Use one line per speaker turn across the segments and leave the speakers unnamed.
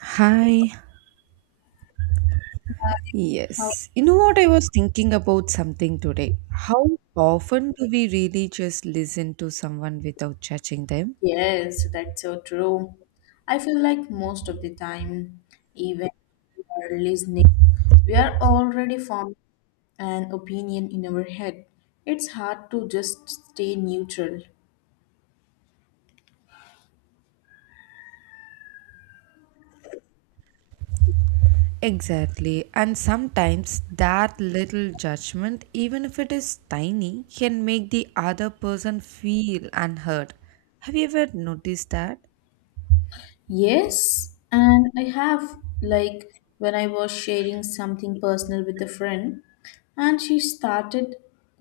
Hi.
Oh,
Yes. You know what? I was thinking about something today. How often do we really just listen to someone without judging them?
yes, that's so true. I feel like most of the time, even we are listening, we are already forming an opinion in our head. It's hard to just stay neutral.
Exactly. And sometimes that little judgment, even if it is tiny, can make the other person feel unheard. Have you ever noticed that?
Yes, and I have, like, when I was sharing something personal with a friend, and she started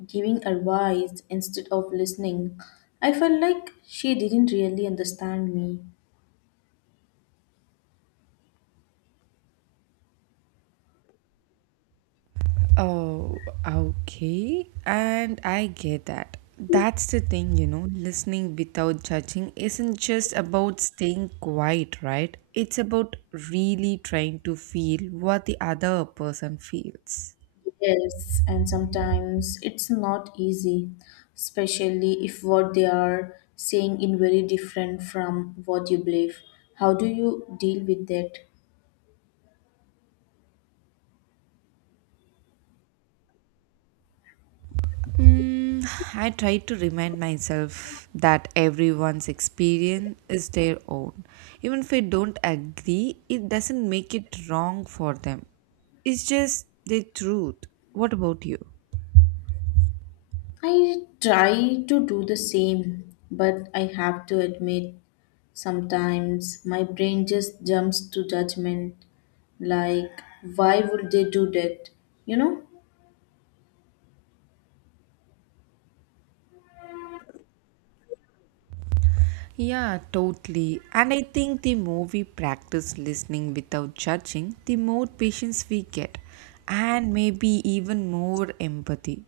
giving advice instead of listening, I felt like she didn't really understand me.
Oh, okay. And I get that. That's the thing, you know, listening without judging isn't just about staying quiet, right? It's about really trying to feel what the other person feels.
Yes, and sometimes it's not easy, especially if what they are saying is very different from what you believe. How do you deal with that?
Mm, I try to remind myself that everyone's experience is their own. Even if I don't agree, it doesn't make it wrong for them. It's just the truth. What about you?
I try to do the same, but I have to admit, sometimes my brain just jumps to judgment, like why would they do that you know
Yeah, totally. And I think the more we practice listening without judging, the more patience we get, and maybe even more empathy.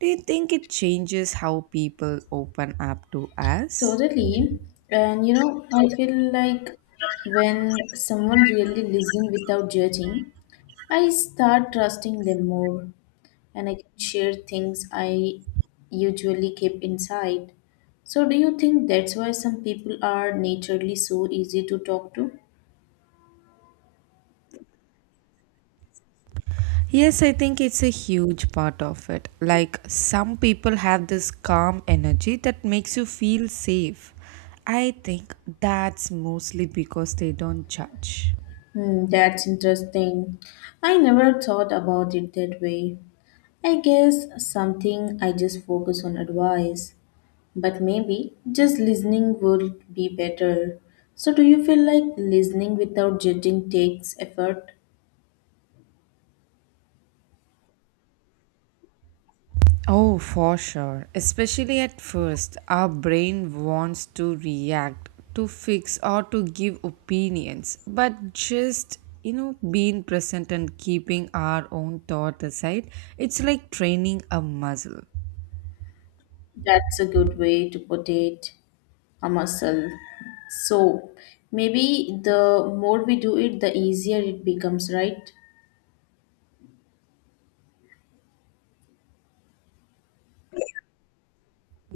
Do you think it changes how people open up to us?
Totally. And you know, I feel like when someone really listens without judging, I start trusting them more and I can share things I usually keep inside. So, do you think that's why some people are naturally so easy to talk to?
Yes, I think it's a huge part of it. Like, some people have this calm energy that makes you feel safe. I think that's mostly because they don't judge.
Hmm, that's interesting. I never thought about it that way. I guess something I just focus on advice. But maybe just listening would be better. So, do you feel like listening without judging takes effort?
Oh, for sure. Especially at first, our brain wants to react, to fix, or to give opinions. But just, you know, being present and keeping our own thought aside, it's like training a muscle.
That's a good way to put it, a muscle. So, maybe the more we do it, the easier it becomes, right?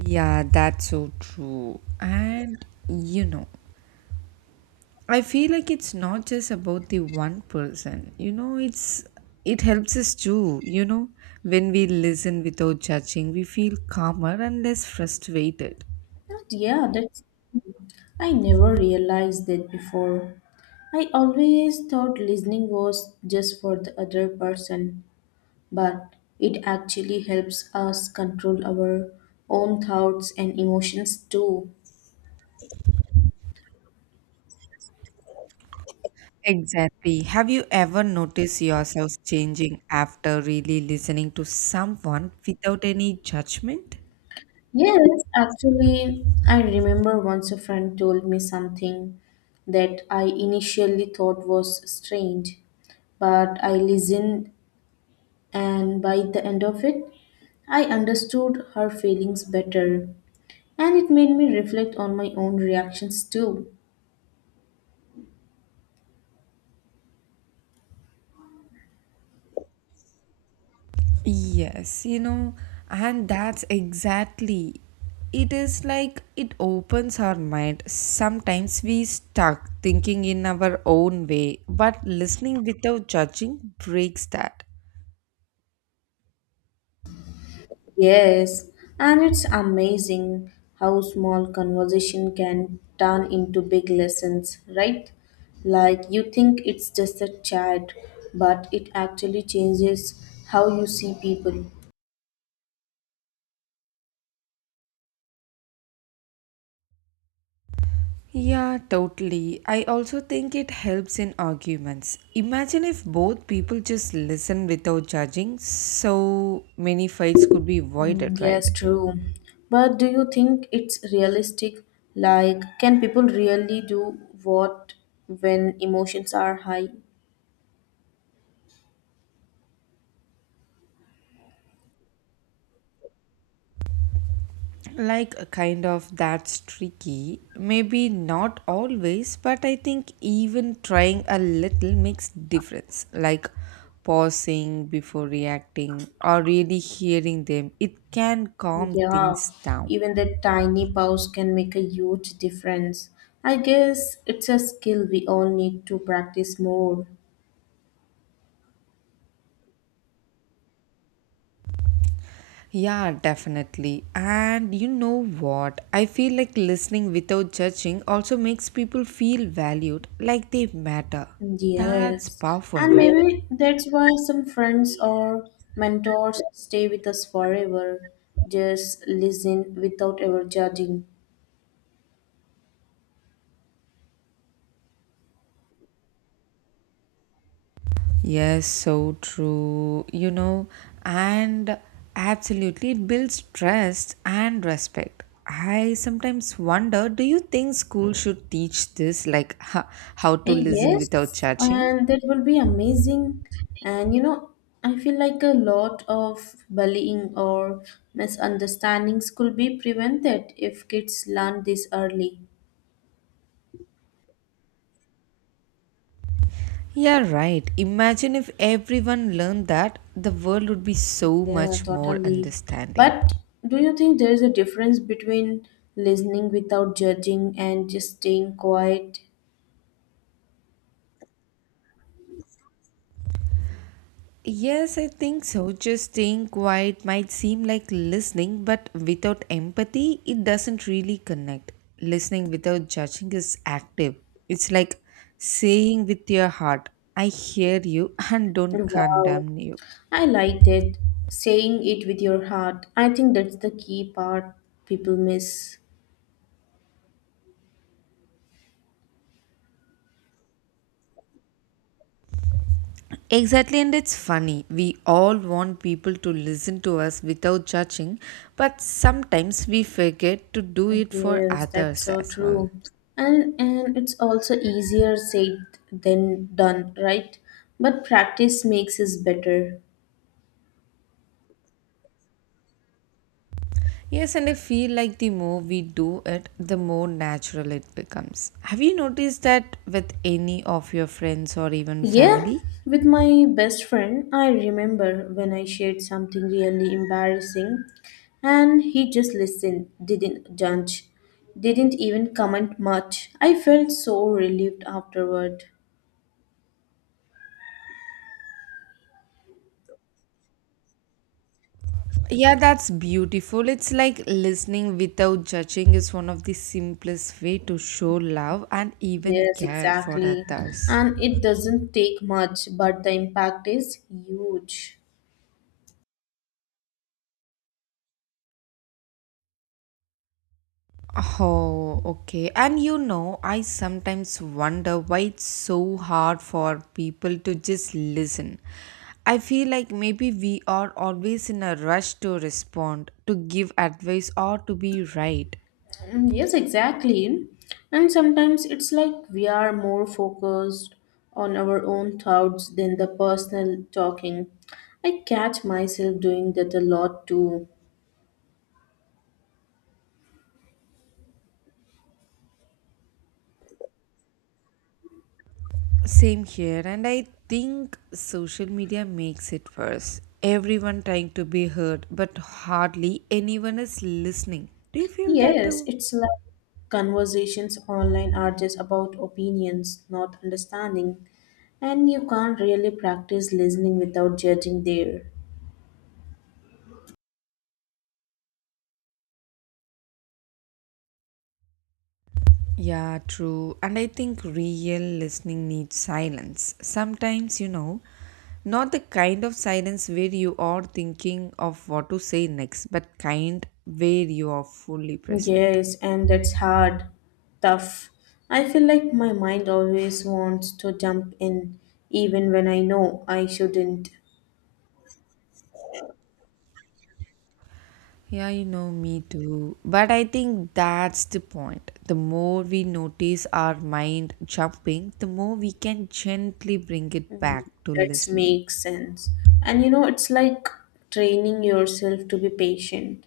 Yeah, that's so true. And, you know, I feel like it's not just about the one person. You know, it helps us too. You know, when we listen without judging, we feel calmer and less frustrated.
Yeah, that's. I never realized that before. I always thought listening was just for the other person, but it actually helps us control our own thoughts and emotions too.
Exactly. Have you ever noticed yourself changing after really listening to someone without any judgment?
Yes, actually, I remember once a friend told me something that I initially thought was strange, but I listened, and by the end of it, I understood her feelings better, and it made me reflect on my own reactions too.
Yes, you know, and that's exactly it is like it opens our mind. Sometimes we stuck thinking in our own way, but listening without judging breaks that.
Yes, and it's amazing how small conversation can turn into big lessons, right? Like you think it's just a chat, but it actually changes how you see people.
Yeah, totally. I also think it helps in arguments. Imagine if both people just listen without judging, so many fights could be avoided,
Mm,
right?
yes, true. But do you think it's realistic? Like, can people really do what when emotions are high?
Like a kind of that's tricky, maybe not always, but I think even trying a little makes difference. Like pausing before reacting or really hearing them, it can calm things
Yeah,
down.
even the tiny pause can make a huge difference. I guess it's a skill we all need to practice more.
Yeah, definitely. And you know what, I feel like listening without judging also makes people feel valued, like they matter. That's
Yes,
powerful,
and
right?
maybe that's why some friends or mentors stay with us forever. Just listen without ever judging.
Yes, so true. You know, and absolutely, it builds trust and respect. I sometimes wonder, do you think school should teach this, like how to listen without
Yes,
judging?
and that will be amazing. And you know, I feel like a lot of bullying or misunderstandings could be prevented if kids learn this early.
Yeah, right. Imagine if everyone learned that, the world would be so
Yeah,
much more
totally.
understanding.
But do you think there is a difference between listening without judging and just staying quiet?
Yes, I think so. Just staying quiet might seem like listening, but without empathy, it doesn't really connect. Listening without judging is active. It's like saying with your heart, I hear you and don't
Wow,
condemn you.
I liked it. Saying it with your heart. I think that's the key part people miss.
Exactly, and it's funny. We all want people to listen to us without judging, but sometimes we forget to do it for
Yes, that's
others
so
as well.
true. And it's also easier said than done, right? But practice makes us better.
Yes, and I feel like the more we do it, the more natural it becomes. Have you noticed that with any of your friends or even
Yeah,
family?
with my best friend, I remember when I shared something really embarrassing and he just listened, didn't judge, didn't even comment much. I felt so relieved afterward.
Yeah, that's beautiful. It's like listening without judging is one of the simplest way to show love and even
Yes,
care for
exactly.
others.
And it doesn't take much, but the impact is huge.
Oh, okay. And you know, I sometimes wonder why it's so hard for people to just listen. I feel like maybe we are always in a rush to respond, to give advice, or to be right.
Mm, yes, exactly. And sometimes it's like we are more focused on our own thoughts than the personal talking. I catch myself doing that a lot too.
Same here, and I think social media makes it worse. Everyone trying to be heard, but hardly anyone is listening. Do you feel that
Yes,
too?
it's like conversations online are just about opinions, not understanding. And you can't really practice listening without judging there.
Yeah, true. And I think real listening needs silence. Sometimes, you know, not the kind of silence where you are thinking of what to say next, but kind where you are fully present.
Yes, and that's hard, tough. I feel like my mind always wants to jump in, even when I know I shouldn't.
Yeah, you know, me too. But I think that's the point. The more we notice our mind jumping, the more we can gently bring it back
Mm,
to
that
listening.
makes sense. And you know, it's like training yourself to be patient.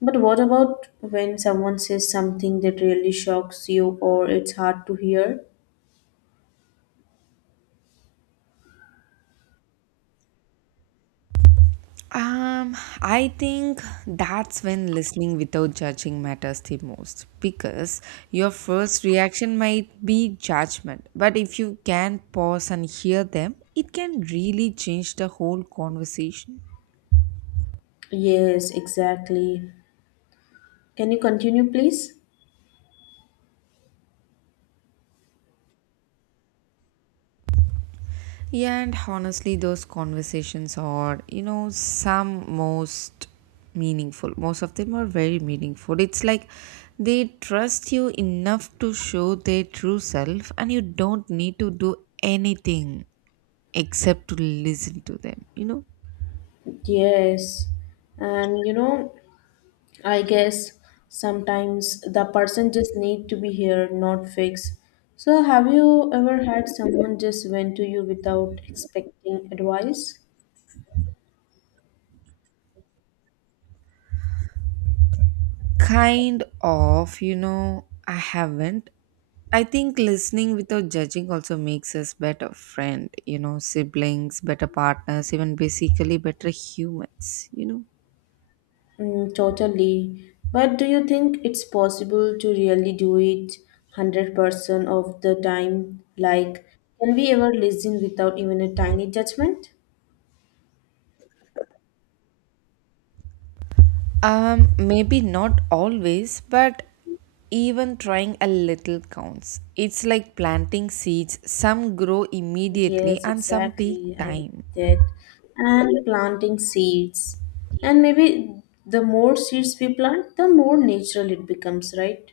But what about when someone says something that really shocks you or it's hard to hear?
Um, I think that's when listening without judging matters the most, because your first reaction might be judgment, but if you can pause and hear them, it can really change the whole conversation.
Yes, exactly. Can you continue, please?
Yeah, and honestly, those conversations are, you know, some most meaningful. Most of them are very meaningful. It's like they trust you enough to show their true self, and you don't need to do anything, except to listen to them, you know.
Yes. And you know, I guess sometimes the person just need to be here, not fixed. So have you ever had someone just went to you without expecting advice?
Kind of, you know, I haven't. I think listening without judging also makes us better friend, you know, siblings, better partners, even basically better humans, you know.
Mm, totally. But do you think it's possible to really do it 100% of the time? Like, can we ever listen without even a tiny judgment?
Maybe not always, but even trying a little counts. It's like planting seeds, some grow immediately
Yes,
and some take
exactly. I like
time.
that. And planting seeds. And maybe the more seeds we plant, the more natural it becomes, right?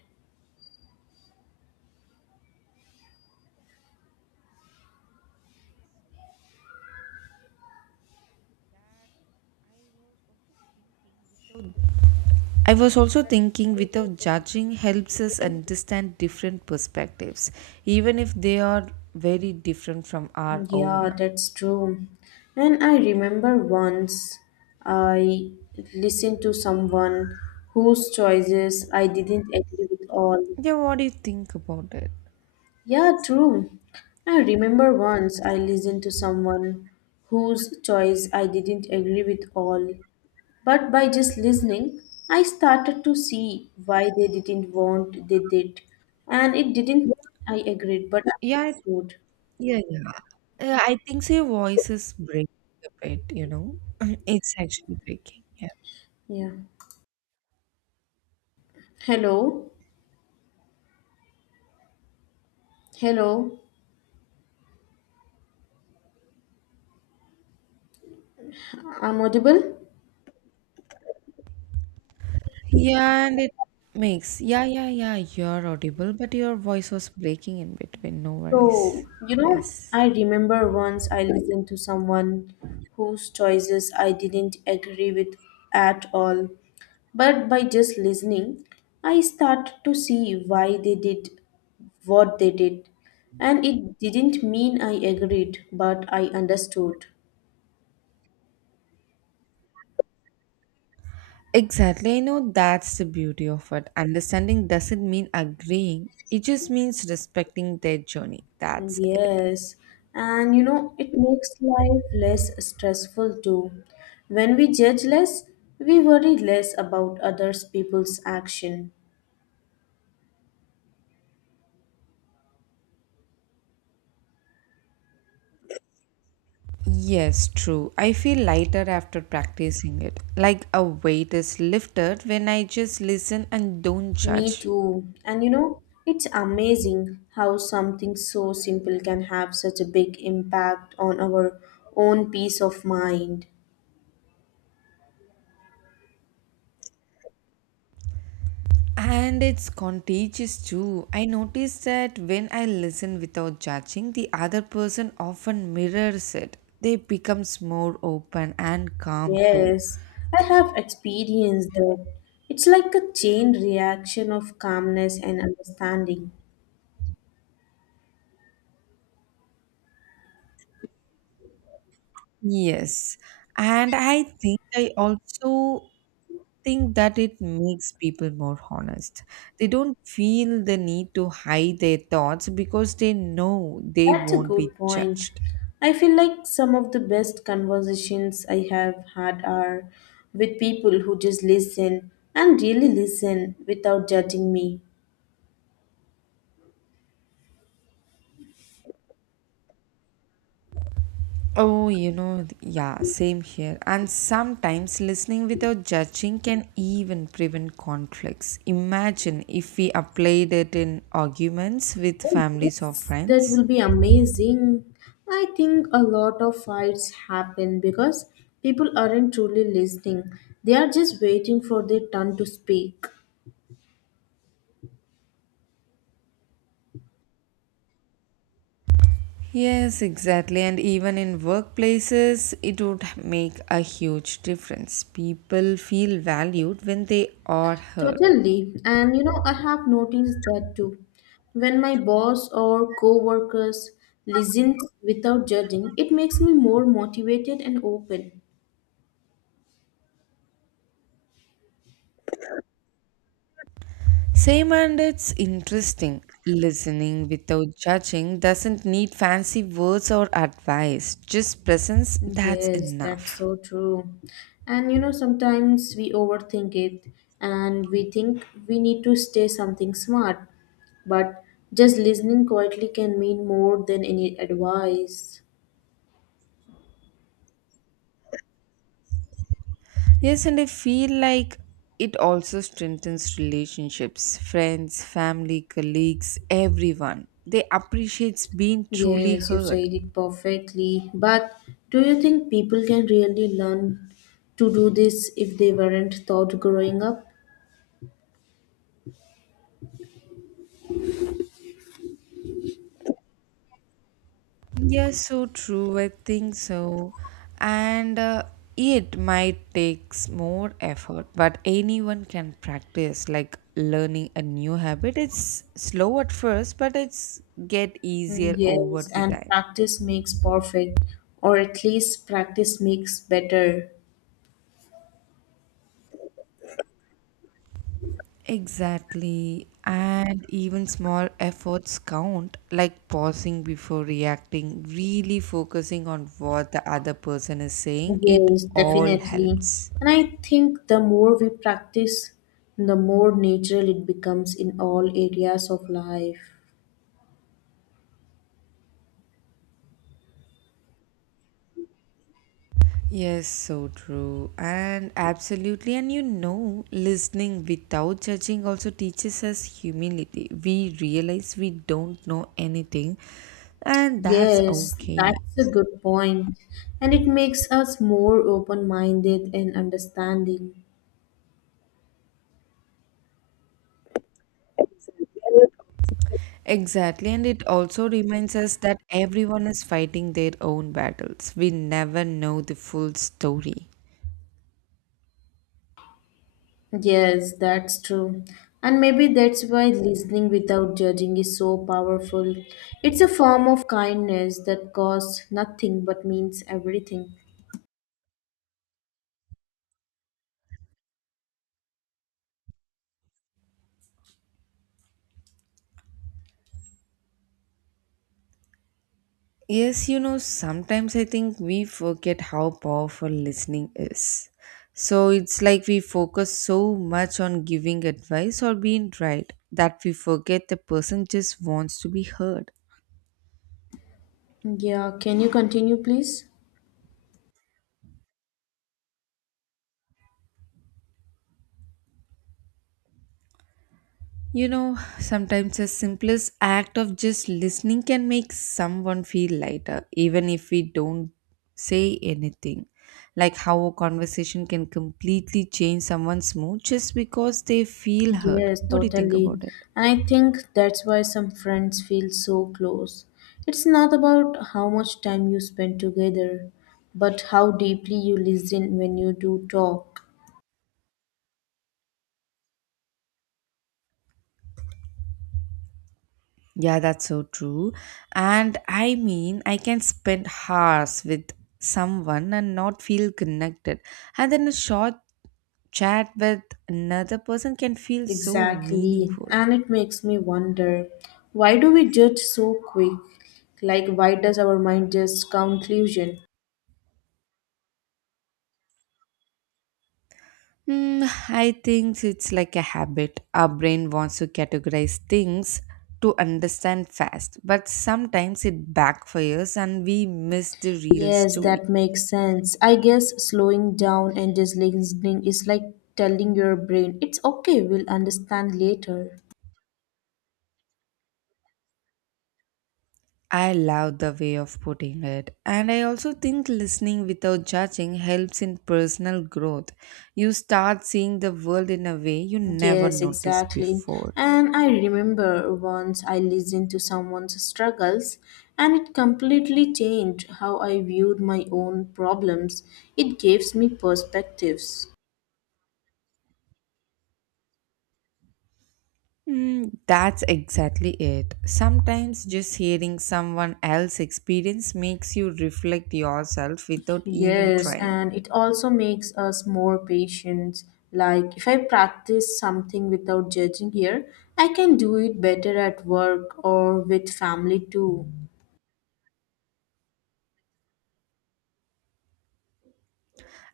I was also thinking without judging helps us understand different perspectives, even if they are very different from our own.
Yeah, that's true. And I remember once I listened to someone whose choices I didn't agree with all.
Yeah, what do you think about it?
Yeah, true. I remember once I listened to someone whose choice I didn't agree with all. But by just listening, I started to see why they didn't want they did. And it didn't I agreed, but I
Yeah, I-
would.
yeah, yeah. I think so, your voice is breaking a bit, you know. It's actually breaking. Yeah.
Yeah. Hello. Hello. I'm audible?
Yeah, and it makes. Yeah, yeah, yeah. You're audible, but your voice was breaking in between. No
So,
worries.
you know,
Yes.
I remember once I listened to someone whose choices I didn't agree with at all. But by just listening, I started to see why they did what they did. And it didn't mean I agreed, but I understood.
Exactly. I know that's the beauty of it. Understanding doesn't mean agreeing, it just means respecting their journey. That's it.
Yes, and you know, it makes life less stressful too. When we judge less, we worry less about others people's action.
Yes, true. I feel lighter after practicing it. Like a weight is lifted when I just listen and don't
Me
judge.
too. And you know, it's amazing how something so simple can have such a big impact on our own peace of mind.
And it's contagious too. I notice that when I listen without judging, the other person often mirrors it. They becomes more open and calm too.
Yes, I have experienced that. It's like a chain reaction of calmness and understanding.
Yes. And I think I also think that it makes people more honest. They don't feel the need to hide their thoughts because they know they
That's a
won't be
good point.
judged.
I feel like some of the best conversations I have had are with people who just listen and really listen without judging me.
Oh, you know, yeah, same here. And sometimes listening without judging can even prevent conflicts. Imagine if we applied it in arguments with
Oh,
families or
yes, that
friends.
will be amazing. I think a lot of fights happen because people aren't truly listening. They are just waiting for their turn to speak.
Yes, exactly. And even in workplaces, it would make a huge difference. People feel valued when they are heard.
Totally. And you know, I have noticed that too. When my boss or co-workers listens without judging, it makes me more motivated and open.
Same, and it's interesting. Listening without judging doesn't need fancy words or advice, just presence, that's
Yes, that's
enough.
so true. And you know, sometimes we overthink it and we think we need to say something smart, but just listening quietly can mean more than any advice.
Yes, and I feel like it also strengthens relationships, friends, family, colleagues, everyone. They appreciate being truly
Yes, you
heard.
said it perfectly. But do you think people can really learn to do this if they weren't taught growing up?
Yes, so true. I think so. And it might takes more effort, but anyone can practice, like learning a new habit. It's slow at first, but it's get
Mm,
easier over
yes,
the
and
time.
practice makes perfect, or at least practice makes better.
Exactly. And even small efforts count, like pausing before reacting, really focusing on what the other person is saying. It
Yes,
all
definitely.
helps.
And I think the more we practice, the more natural it becomes in all areas of life.
Yes, so true. And absolutely. And you know, listening without judging also teaches us humility. We realize we don't know anything, and that's
Yes,
okay.
that's a good point. And it makes us more open minded and understanding.
Exactly. And it also reminds us that everyone is fighting their own battles. We never know the full story.
Yes, that's true. And maybe that's why listening without judging is so powerful. It's a form of kindness that costs nothing but means everything.
Yes, you know, sometimes I think we forget how powerful listening is. So it's like we focus so much on giving advice or being right that we forget the person just wants to be heard.
Yeah, can you continue, please?
You know, sometimes the simplest act of just listening can make someone feel lighter, even if we don't say anything. Like how a conversation can completely change someone's mood just because they feel hurt.
Yes,
What do you think
totally.
about it?
And I think that's why some friends feel so close. It's not about how much time you spend together, but how deeply you listen when you do talk.
Yeah, that's so true. And I mean, I can spend hours with someone and not feel connected. And then a short chat with another person can feel so
Exactly.
meaningful.
And it makes me wonder why do we judge so quick? Like, why does our mind just conclusion?
Hmm, I think it's like a habit. Our brain wants to categorize things to understand fast, but sometimes it backfires and we miss the real
Yes,
story.
that makes sense. I guess slowing down and just listening is like telling your brain, it's okay, we'll understand later.
I love the way of putting it, and I also think listening without judging helps in personal growth. You start seeing the world in a way you never
Yes,
noticed
exactly.
before.
And I remember once I listened to someone's struggles and it completely changed how I viewed my own problems. It gives me perspectives.
Mm, that's exactly it. Sometimes just hearing someone else's experience makes you reflect yourself without even
Yes,
trying.
and it also makes us more patient. Like if I practice something without judging here, I can do it better at work or with family too.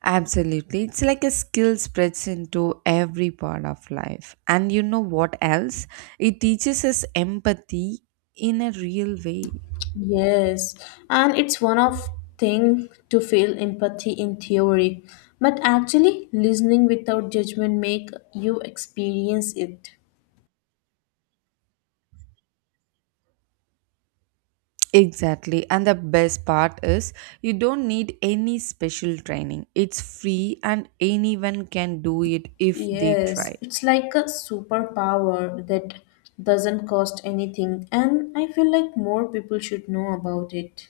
Absolutely. It's like a skill spreads into every part of life. And you know what else? It teaches us empathy in a real way.
Yes, and it's one of thing to feel empathy in theory, but actually listening without judgment make you experience it.
Exactly. And the best part is you don't need any special training. It's free and anyone can do it if they try.
Yes, it's like a superpower that doesn't cost anything, and I feel like more people should know about it.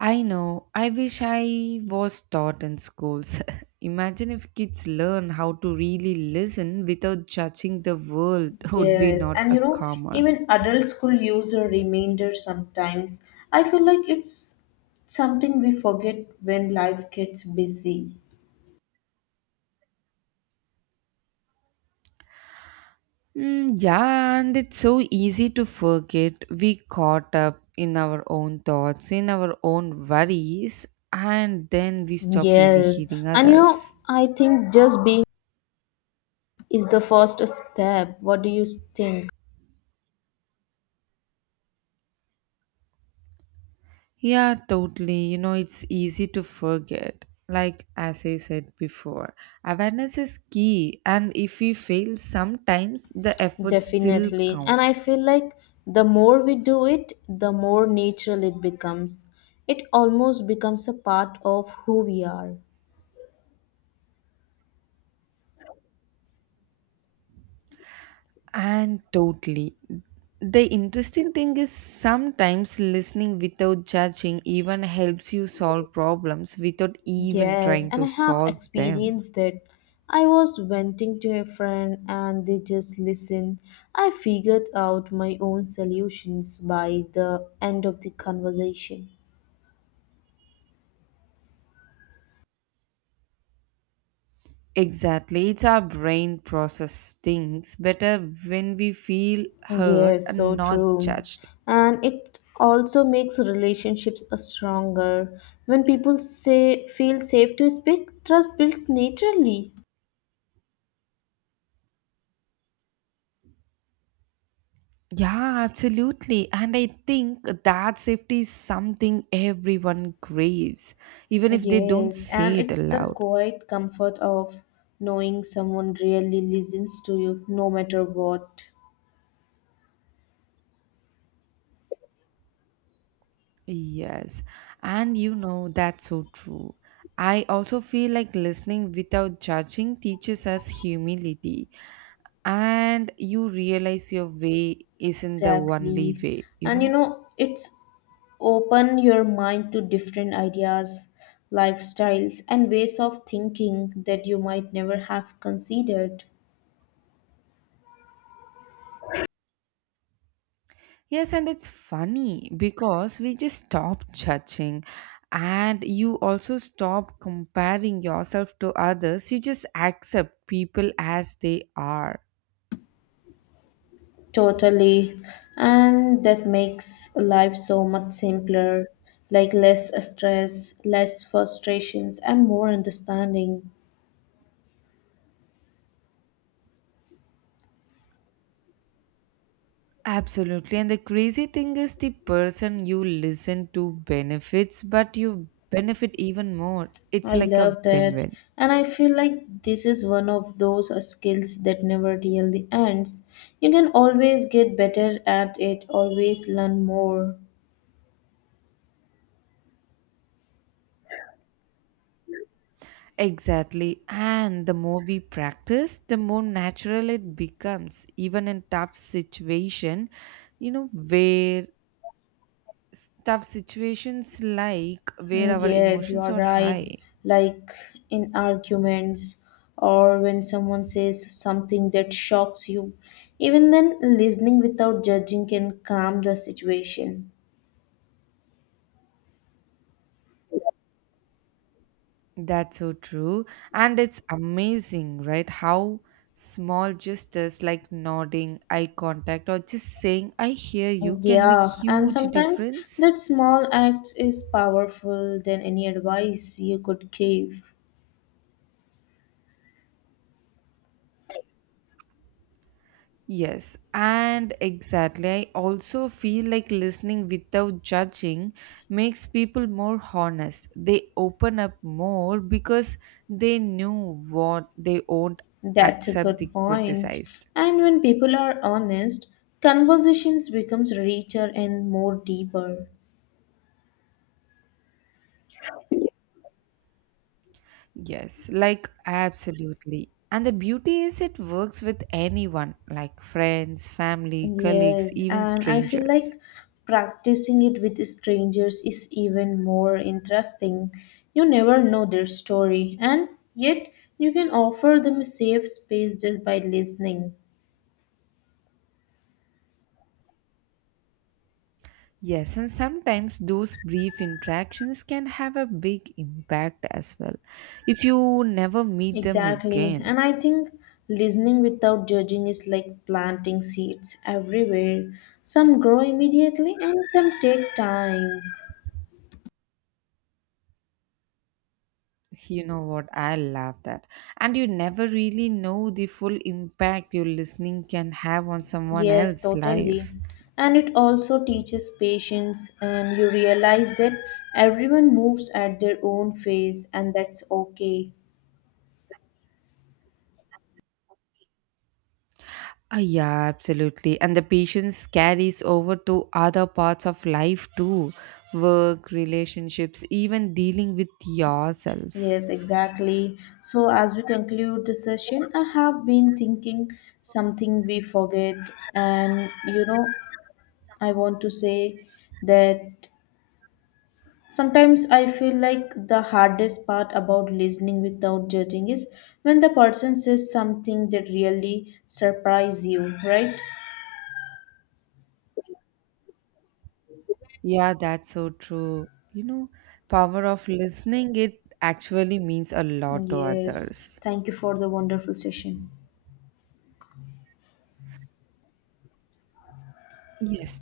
I know. I wish I was taught in schools. Imagine if kids learn how to really listen without judging, the world would be
Yes,
not
and
a
you know,
calmer.
even adults could use a reminder sometimes. I feel like it's something we forget when life gets busy.
Mm, yeah, and it's so easy to forget, we caught up in our own thoughts, in our own worries, and then we stop really
Yes,
hearing
and you know,
others.
I think just being is the first step. What do you think?
Yeah, totally. You know, it's easy to forget. Like, as I said before, awareness is key, and if we fail sometimes, the effort still
Definitely. And I feel
counts.
like the more we do it, the more natural it becomes. It almost becomes a part of who we are.
And totally. The interesting thing is sometimes listening without judging even helps you solve problems without even
Yes,
trying
and
to
I have
solve them.
experienced that. I was venting to a friend and they just listened. I figured out my own solutions by the end of the conversation.
Exactly. It's our brain process things better when we feel heard
Yes,
and
so
not
true.
judged.
And it also makes relationships a stronger. When people say feel safe to speak, trust builds naturally.
Yeah, absolutely. And I think that safety is something everyone craves, even if they don't
Yes, and
say it
it's the
aloud.
quiet comfort of knowing someone really listens to you no matter what.
Yes, and you know that's so true. I also feel like listening without judging teaches us humility, and you realize your way isn't the only
Exactly.
way, you
And you
know.
know, it's open your mind to different ideas, lifestyles, and ways of thinking that you might never have considered.
Yes, and it's funny because we just stop judging, and you also stop comparing yourself to others. You just accept people as they are.
Totally. And that makes life so much simpler, like less stress, less frustrations, and more understanding.
Absolutely. And the crazy thing is the person you listen to benefits, but you benefit even more. It's
I
like a
love
win
that.
win.
And I feel like this is one of those skills that never really ends. You can always get better at it, always learn more.
Exactly. And the more we practice, the more natural it becomes, even in tough situation, you know, where tough situations like where
Mm,
our
yes, you
emotions
are
are
right.
high.
Like in arguments or when someone says something that shocks you, even then, listening without judging can calm the situation.
That's so true. And it's amazing, right? How small gestures like nodding, eye contact, or just saying, I hear you, can make
Yeah, and
huge
sometimes
difference.
that small act is powerful than any advice you could give.
Yes, and exactly. I also feel like listening without judging makes people more honest. They open up more because they knew what they won't
That's a
accept
good
the
point.
criticized.
And when people are honest, conversations becomes richer and more deeper.
Yes, like absolutely. And the beauty is it works with anyone, like friends, family, colleagues,
Yes,
even
and I feel
strangers.
like practicing it with strangers is even more interesting. You never know their story, and yet you can offer them a safe space just by listening.
Yes, and sometimes those brief interactions can have a big impact as well. If you never meet them
Exactly,
again,
and I think listening without judging is like planting seeds everywhere. Some grow immediately, and some take time.
you know what, I love that. And you never really know the full impact your listening can have on someone
Yes,
else's
totally.
life.
And it also teaches patience, and you realize that everyone moves at their own pace, and that's okay.
Ah, yeah, absolutely. And the patience carries over to other parts of life too, work, relationships, even dealing with yourself.
Yes, exactly. So, as we conclude the session, I have been thinking something we forget, and you know, I want to say that sometimes I feel like the hardest part about listening without judging is when the person says something that really surprise you, right?
Yeah, that's so true. You know, power of listening, it actually means a lot to
Yes,
others.
thank you for the wonderful session.
Yes,